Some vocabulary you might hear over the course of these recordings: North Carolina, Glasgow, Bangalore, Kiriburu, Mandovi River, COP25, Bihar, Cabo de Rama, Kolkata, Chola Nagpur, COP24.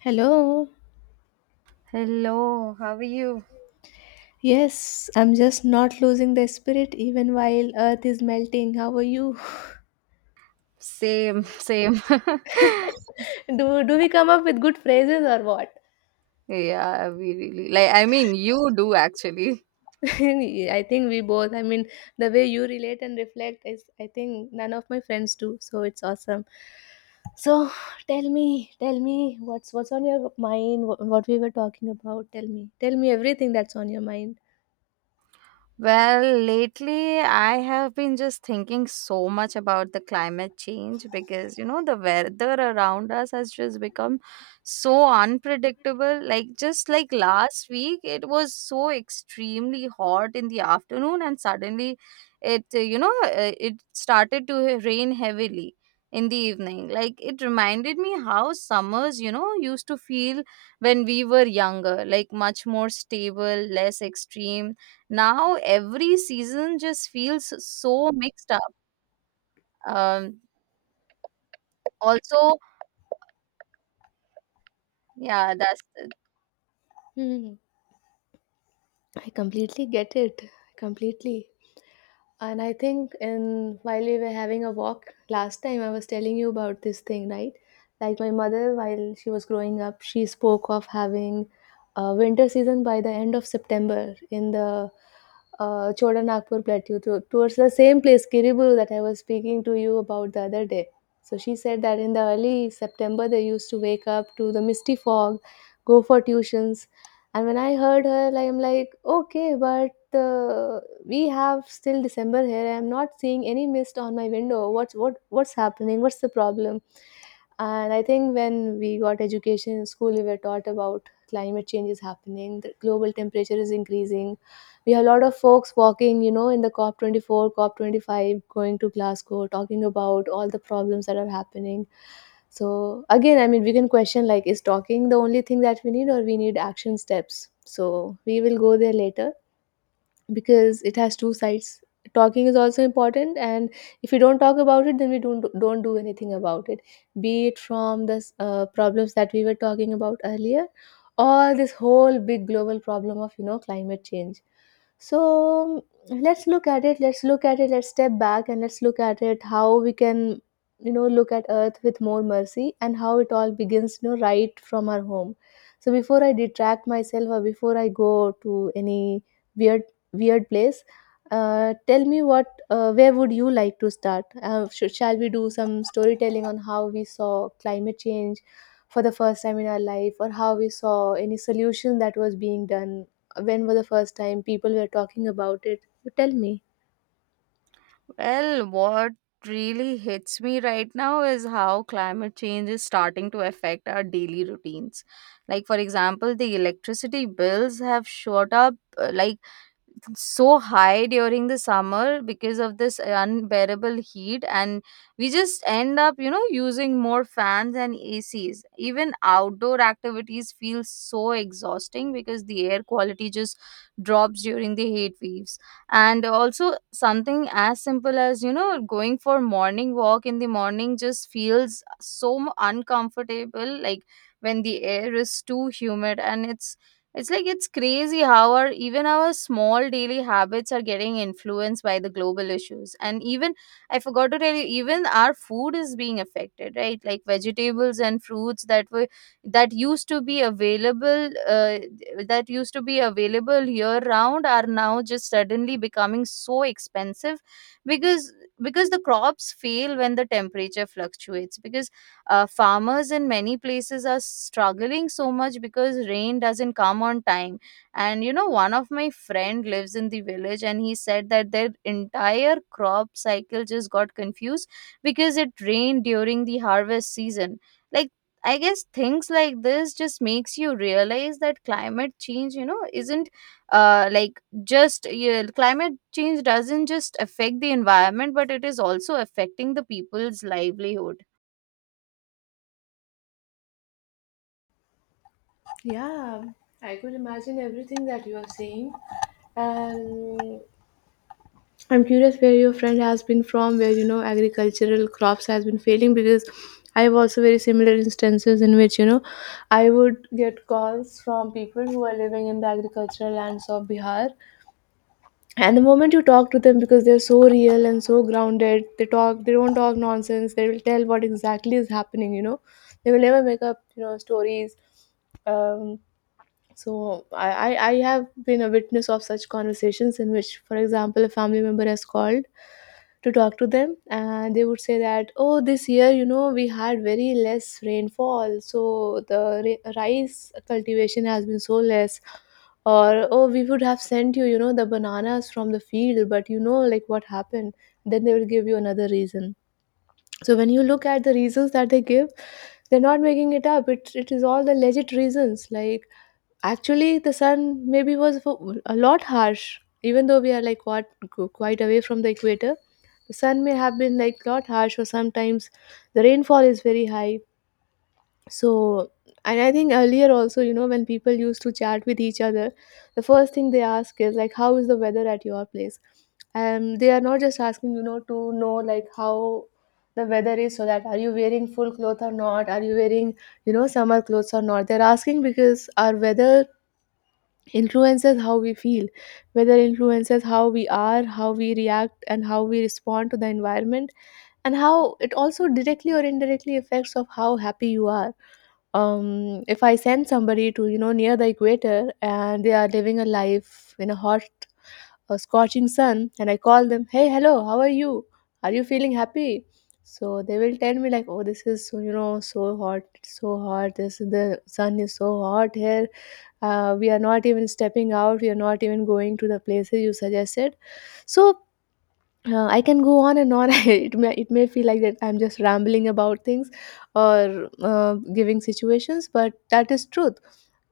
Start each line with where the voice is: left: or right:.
left: Hello.
right: Hello, how are you?
left: Yes, I'm just not losing the spirit even while earth is melting. How are you?
right: Same, same.
left: Do we come up with good phrases or what?
right: Yeah, we really, like, I mean, you do actually.
left: I think we both. The way you relate and reflect is I think none of my friends do, so it's awesome. So, tell me, tell me what's on your mind, what we were talking about. Tell me. Tell me everything that's on your mind.
right: Well, lately I have been just thinking so much about the climate change because the weather around us has just become so unpredictable. Like, just like last week, it was so extremely hot in the afternoon, and suddenly it you know it started to rain heavily in the evening. Like, it reminded me how summers used to feel when we were younger, like much more stable, less extreme. Now every season just feels so mixed up. Um, Also, yeah, that's it.
left: Hmm. I completely get it. Completely. And I think in while we were having a walk last time, I was telling you about this thing, right? Like my mother, while she was growing up, she spoke of having a winter season by the end of September in the Chola Nagpur plateau towards the same place, Kiriburu, that I was speaking to you about the other day. So she said that in the early September, they used to wake up to the misty fog, go for tuitions, and when I heard her, like, I'm like, okay, but we have still December here. I'm not seeing any mist on my window. What's happening? What's the problem? And I think when we got education in school, we were taught about climate change is happening, the global temperature is increasing. We have a lot of folks walking, you know, in the COP24, COP25, going to Glasgow, talking about all the problems that are happening. So, again, I mean, we can question like, is talking the only thing that we need, or we need action steps? So, we will go there later because it has two sides. Talking is also important, and if we don't talk about it, then we don't do anything about it, be it from the problems that we were talking about earlier, or this whole big global problem of, you know, climate change. So, let's look at it, let's step back and let's look at it, how we can, you know, look at earth with more mercy and how it all begins, you know, right from our home. So before I detract myself, or before I go to any weird weird place. Tell me what, where would you like to start? Shall we do some storytelling on how we saw climate change for the first time in our life, or how we saw any solution that was being done? When was the first time people were talking about it? You tell me.
right: Well, what really hits me right now is how climate change is starting to affect our daily routines. Like, for example, the electricity bills have shot up, like, so high during the summer because of this unbearable heat, and we just end up using more fans and ACs. Even outdoor activities feel so exhausting because the air quality just drops during the heat waves. And also something as simple as going for morning walk in the morning just feels so uncomfortable, like when the air is too humid, and it's like it's crazy how our, even our, small daily habits are getting influenced by the global issues. And even, I forgot to tell you, even our food is being affected, right? Like vegetables and fruits that used to be available year round are now just suddenly becoming so expensive, because because the crops fail when the temperature fluctuates, because farmers in many places are struggling so much because rain doesn't come on time. And one of my friend lives in the village, and he said that their entire crop cycle just got confused because it rained during the harvest season. Like, I guess things like this just makes you realize that climate change, isn't like just yeah, climate change doesn't just affect the environment, but it is also affecting the people's livelihood.
left: Yeah, I could imagine everything that you are saying. Um, I'm curious where your friend has been from, where, you know, agricultural crops has been failing, because I have also very similar instances in which, you know, I would get calls from people who are living in the agricultural lands of Bihar, and the moment you talk to them, because they're so real and so grounded, they don't talk nonsense. They will tell what exactly is happening. You know, they will never make up, you know, stories. Um, so I have been a witness of such conversations in which, for example, a family member has called to talk to them, and they would say that, oh, this year, you know, we had very less rainfall. So the rice cultivation has been so less. Or, oh, we would have sent you, you know, the bananas from the field, but you know, like what happened. Then they will give you another reason. So when you look at the reasons that they give, they're not making it up. It is all the legit reasons. Like, actually, the sun maybe was a lot harsh, even though we are like what quite away from the equator. The sun may have been like lot harsh, or sometimes the rainfall is very high. So, and I think earlier also, you know, when people used to chat with each other, the first thing they ask is like, how is the weather at your place? And they are not just asking, you know, to know like how the weather is, so that are you wearing full cloth or not? Are you wearing, you know, summer clothes or not? They're asking because our weather influences how we feel, whether influences how we are, how we react and how we respond to the environment, and how it also directly or indirectly affects of how happy you are. If I send somebody to, you know, near the equator, and they are living a life in a hot, scorching sun, and I call them, hey, hello, how are you? Are you feeling happy? So they will tell me like, oh, this is so, you know, so hot, it's so hot. This the sun is so hot here. We are not even stepping out. We are not even going to the places you suggested. So, I can go on and on. It may feel like that I'm just rambling about things, or giving situations, but that is truth.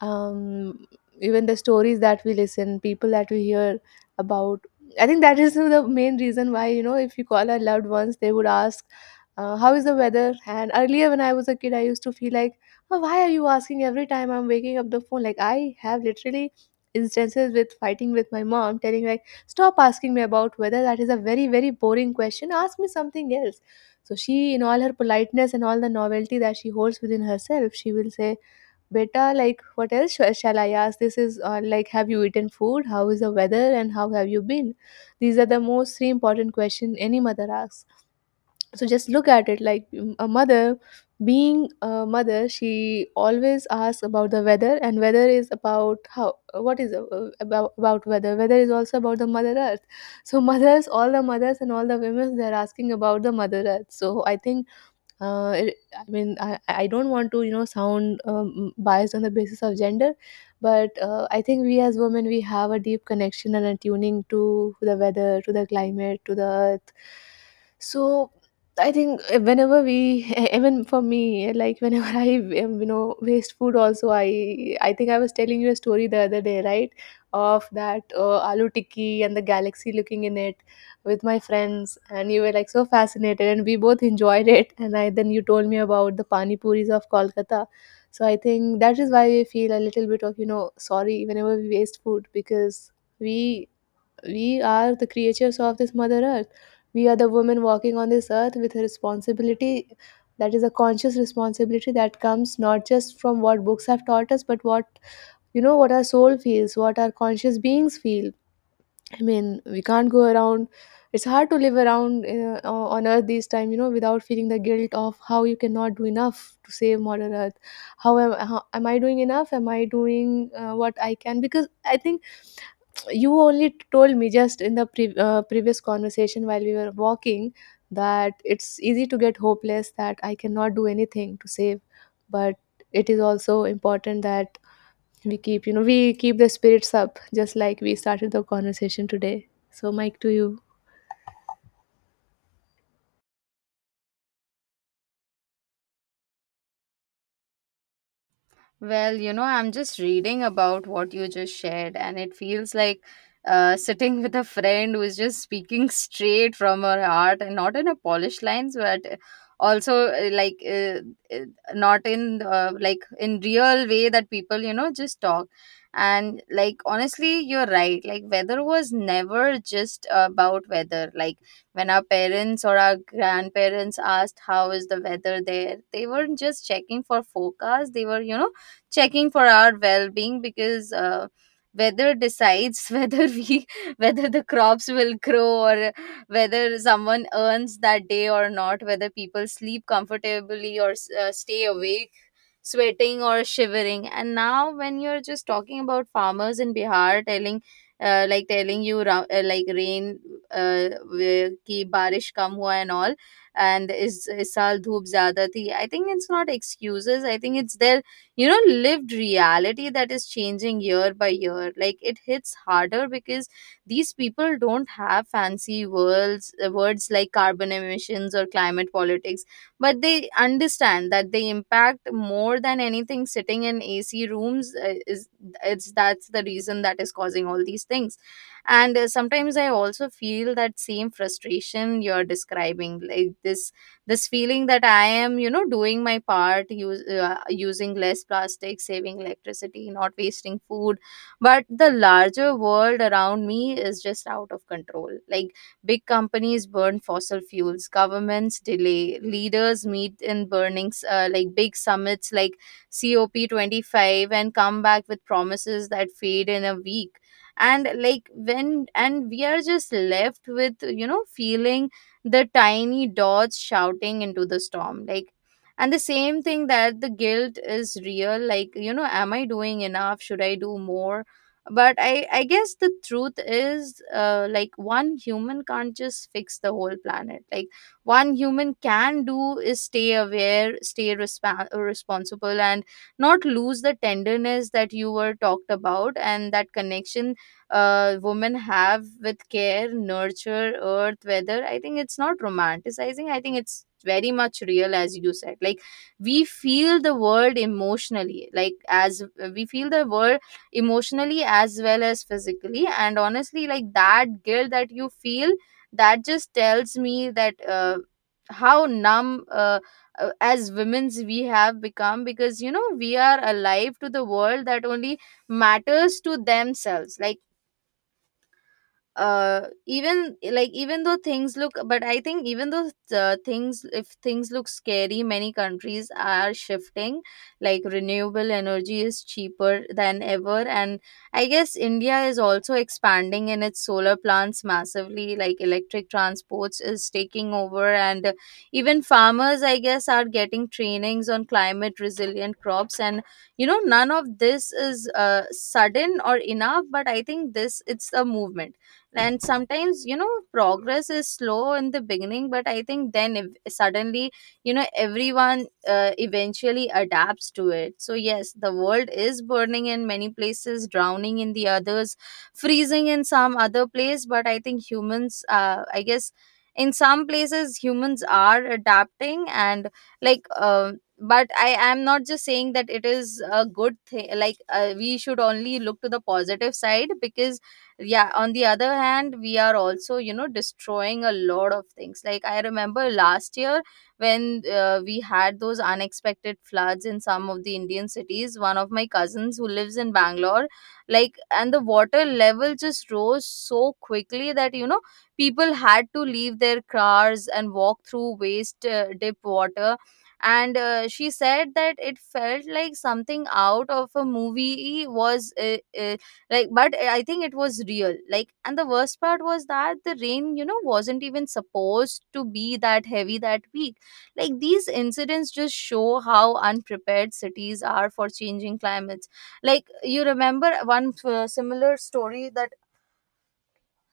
left: Um, Even the stories that we listen, people that we hear about, I think that is the main reason why, you know, if you call our loved ones, they would ask, "How is the weather?" And earlier when I was a kid, I used to feel like, oh, "Why are you asking every time I'm waking up the phone?" Like I have literally instances with fighting with my mom, telling like, stop asking me about whether that is a very, very boring question. Ask me something else. So she, in all her politeness and all the novelty that she holds within herself, she will say, Beta, like, what else shall I ask? This is, like, have you eaten food? How is the weather? And how have you been? These are the most three important questions any mother asks. So just look at it like, mm, a mother, being a mother, she always asks about the weather, and weather is about how, what is, about weather. Weather is also about the mother earth. So mothers, all the mothers and all the women, they're asking about the mother earth. So I think, I mean, I don't want to, you know, sound biased on the basis of gender, but I think we as women, we have a deep connection and attuning to the weather, to the climate, to the earth. So I think whenever we, even for me, like whenever I, you know, waste food also, I think I was telling you a story the other day, right? Of that aloo tikki and the galaxy looking in it with my friends, and you were like so fascinated and we both enjoyed it. And I then you told me about the pani puris of Kolkata. So I think that is why we feel a little bit of, you know, sorry whenever we waste food, because we we are the creatures of this mother earth. We are the women walking on this earth with a responsibility, that is a conscious responsibility that comes not just from what books have taught us, but what, you know, what our soul feels, what our conscious beings feel. I mean, we can't go around. It's hard to live around on Earth these time, you know, without feeling the guilt of how you cannot do enough to save Mother Earth. Am I doing enough? Am I doing what I can? Because I think you only told me just in the previous conversation while we were walking, that it's easy to get hopeless that I cannot do anything to save, but it is also important that we keep, you know, we keep the spirits up, just like we started the conversation today. So, Mike, to you.
right: Well, I'm just reading about what you just shared, and it feels like sitting with a friend who is just speaking straight from her heart, and not in a polished lines, but also uh, not in real way that people just talk. And, like, honestly, you're right. Like, weather was never just about weather. Like, when our parents or our grandparents asked how is the weather there, they weren't just checking for forecast. They were checking for our well-being because weather decides whether the crops will grow, or whether someone earns that day or not, whether people sleep comfortably, or stay awake sweating or shivering. And now when you're just talking about farmers in Bihar, telling telling you like rain ki barish kam hua and all, and is saal dhoop zyada thi. I think it's not excuses. I think it's their lived reality that is changing year by year. Like it hits harder because these people don't have fancy words like carbon emissions or climate politics, but they understand that they impact more than anything sitting in AC rooms. Uh, is it's that's the reason that is causing all these things. And sometimes I also feel that same frustration you're describing, like this feeling that I am doing my part, using less plastic, saving electricity, not wasting food. But the larger world around me is just out of control. Like, big companies burn fossil fuels, governments delay, leaders meet in burnings, like, big summits like COP25, and come back with promises that fade in a week. And like, when and we are just left with feeling the tiny dots shouting into the storm, like, and the same thing, that the guilt is real. Like, am I doing enough? Should I do more? But I guess the truth is, like, one human can't just fix the whole planet. Like, one human can do is stay aware, stay responsible, and not lose the tenderness that you were talked about, and that connection women have with care, nurture, earth, weather. I think it's not romanticizing. I think it's very much real, as you said. Like, we feel the world emotionally, like as we feel the world emotionally as well as physically. And honestly, like, that guilt that you feel, that just tells me that, how numb. As women's we have become, because we are alive to the world that only matters to themselves. Like, like, even though things look, but I think, even though, things if things look scary, many countries are shifting. Like, renewable energy is cheaper than ever, and I guess India is also expanding in its solar plants massively. Like, electric transports is taking over, and even farmers, I guess, are getting trainings on climate resilient crops. And none of this is sudden or enough, but I think, this it's a movement. And sometimes, progress is slow in the beginning, but I think then if suddenly, everyone eventually adapts to it. So yes, the world is burning in many places, drowning in the others, freezing in some other place, but I think humans, I guess, in some places humans are adapting. And like, but I am not just saying that it is a good thing. Like, we should only look to the positive side, because yeah, on the other hand we are also destroying a lot of things. Like, I remember last year when we had those unexpected floods in some of the Indian cities. One of my cousins who lives in Bangalore, like, and the water level just rose so quickly that, people had to leave their cars and walk through waist dip water. And she said that it felt like something out of a movie, was like, but I think it was real. Like, and the worst part was that the rain, wasn't even supposed to be that heavy that week. Like, these incidents just show how unprepared cities are for changing climates. Like, you remember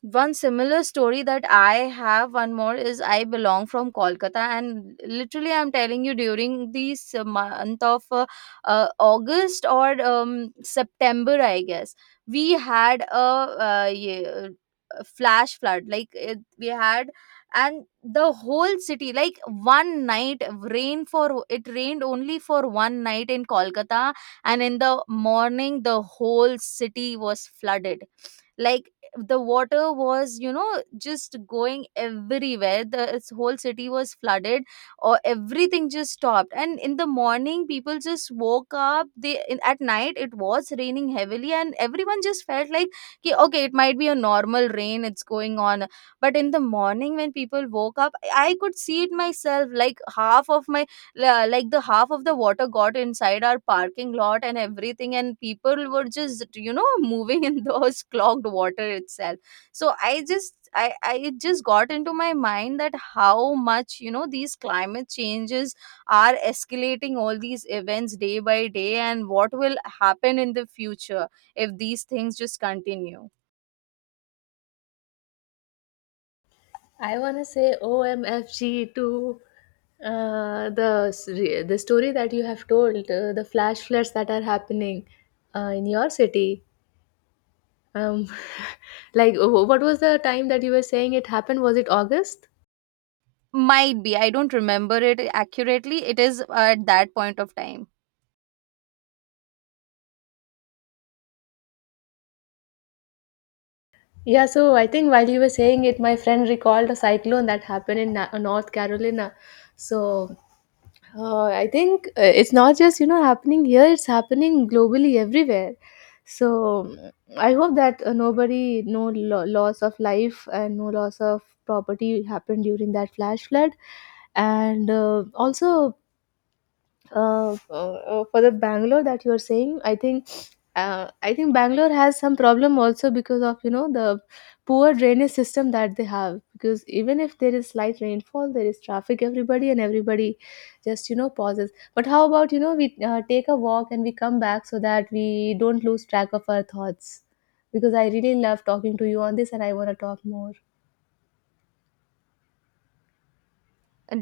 right: one similar story that I have. One more is, I belong from Kolkata, and literally, I'm telling you, during this month of August or September, I guess, we had a flash flood. Like, we had, and the whole city, like, one night, rain for it rained only for one night in Kolkata, and in the morning, the whole city was flooded. Like, the water was just going everywhere. The its whole city was flooded, or everything just stopped, and in the morning people just woke up. At night it was raining heavily, and everyone just felt like, "Ki, okay, it might be a normal rain, it's going on," but in the morning when people woke up, I could see it myself. Like, half of my la- like the half of the water got inside our parking lot and everything, and people were just moving in those clogged water itself. So I just I it just got into my mind that how much, these climate changes are escalating all these events day by day, and what will happen in the future if these things just continue.
left: I want to say OMFG to the story that you have told, the flash floods that are happening in your city. Um, like, what was the time that you were saying it happened? Was it August?
right: Might be, I don't remember it accurately. It is at that point of time.
left: Yeah, so I think while you were saying it, my friend recalled a cyclone that happened in North Carolina. So, I think, it's not just, you know, happening here; it's happening globally everywhere. So, mm, I hope that, nobody, no loss of life and no loss of property happened during that flash flood. And also, for the Bangalore that you are saying, I think, I think Bangalore has some problem also because of, you know, the poor drainage system that they have. Because even if there is slight rainfall, there is traffic, everybody and everybody just, you know, pauses. But how about, you know, we take a walk and we come back so that we don't lose track of our thoughts. Because I really love talking to you on this, and I want to talk more.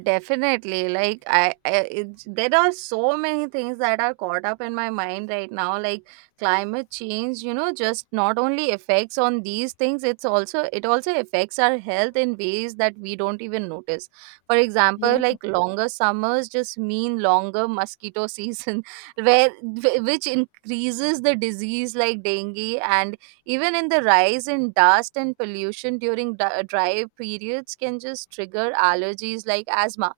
right: Definitely, like there are so many things that are caught up in my mind right now. Like climate change, just not only affects on these things, it also affects our health in ways that we don't even notice. For example,
left: Yeah.
right: like, longer summers just mean longer mosquito season, which increases the disease like dengue, and even in the rise in dust and pollution during dry periods can just trigger allergies like asthma.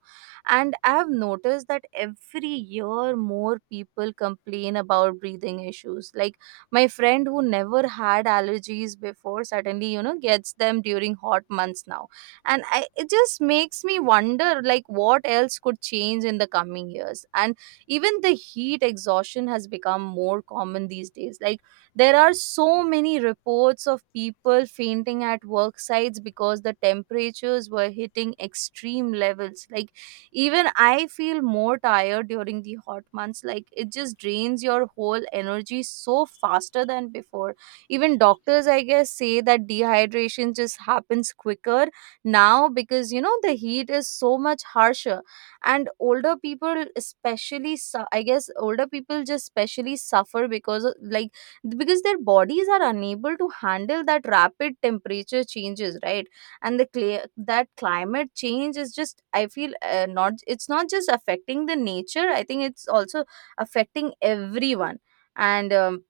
right: And I've noticed that every year more people complain about breathing issues. Like, my friend who never had allergies before suddenly, gets them during hot months now. And it just makes me wonder like what else could change in the coming years. And even the heat exhaustion has become more common these days. Like, there are so many reports of people fainting at work sites because the temperatures were hitting extreme levels. Like, even I feel more tired during the hot months. Like, it just drains your whole energy so faster than before. Even doctors, I guess, say that dehydration just happens quicker now because, the heat is so much harsher, and older people especially I guess older people just especially suffer because of, like because their bodies are unable to handle that rapid temperature changes, right. And the that climate change is just, I feel, not it's not just affecting the nature. I think it's also affecting everyone. And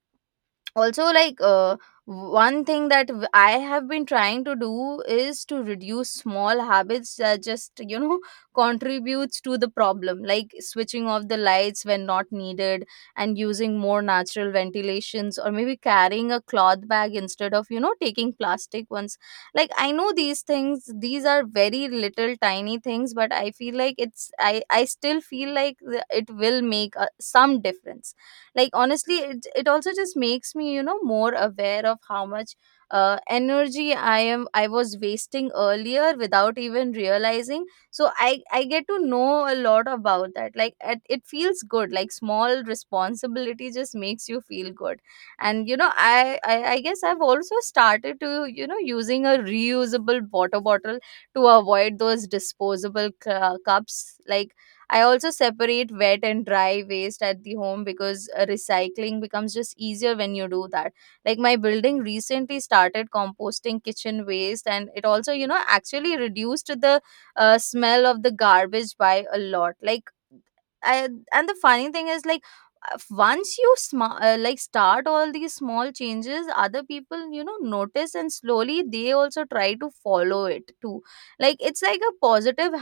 right: also, like one thing that I have been trying to do is to reduce small habits that just, contributes to the problem, like switching off the lights when not needed, and using more natural ventilations, or maybe carrying a cloth bag instead of taking plastic ones. Like, I know these things, these are very little tiny things, but I feel like it's I still feel like it will make some difference. Like honestly, it also just makes me, more aware of how much energy I was wasting earlier without even realizing. So I get to know a lot about that. Like, it feels good. Like small responsibility just makes you feel good. And I I guess I've also started to, using a reusable water bottle to avoid those disposable cups. Like I also separate wet and dry waste at the home because recycling becomes just easier when you do that. Like my building recently started composting kitchen waste, and it also, actually reduced the smell of the garbage by a lot. Like I, and the funny thing is like, once you like start all these small changes, other people notice, and slowly they also try to follow it too. Like it's like a positive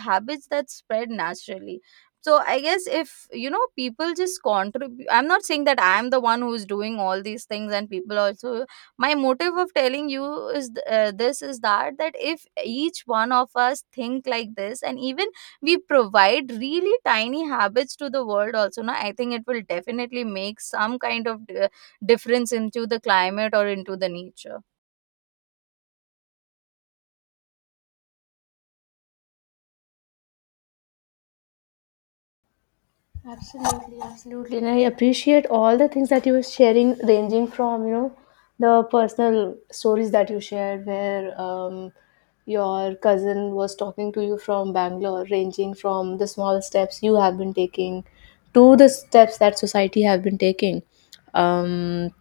right: habits that spread naturally. So I guess if, people just contribute. I'm not saying that I'm the one who's doing all these things, and people also, my motive of telling you is this is that if each one of us think like this, and even we provide really tiny habits to the world also now, I think it will definitely make some kind of difference into the climate or into the nature.
left: Absolutely, absolutely. And I appreciate all the things that you were sharing, ranging from, you know, the personal stories that you shared where, your cousin was talking to you from Bangalore, ranging from the small steps you have been taking to the steps that society have been taking. Um,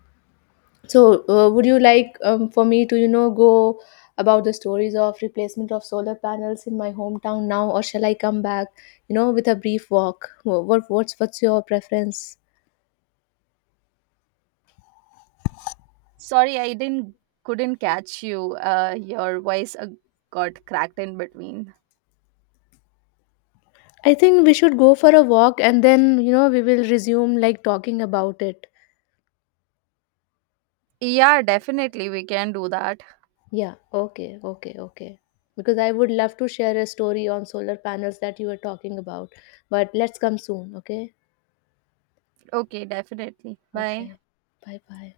left: so, would you like, for me to, you know, go about the stories of replacement of solar panels in my hometown now, or shall I come back, you know, with a brief walk? What, what's your preference?
right: Sorry, I didn't couldn't catch you. Your voice got cracked in between.
left: I think we should go for a walk, and then you know we will resume like talking about it.
right: Yeah, definitely we can do that.
left: Yeah. Okay. Okay. Okay. Because I would love to share a story on solar panels that you were talking about, but let's come soon. Okay.
right: Okay, definitely. Bye.
left: Okay. Bye. Bye.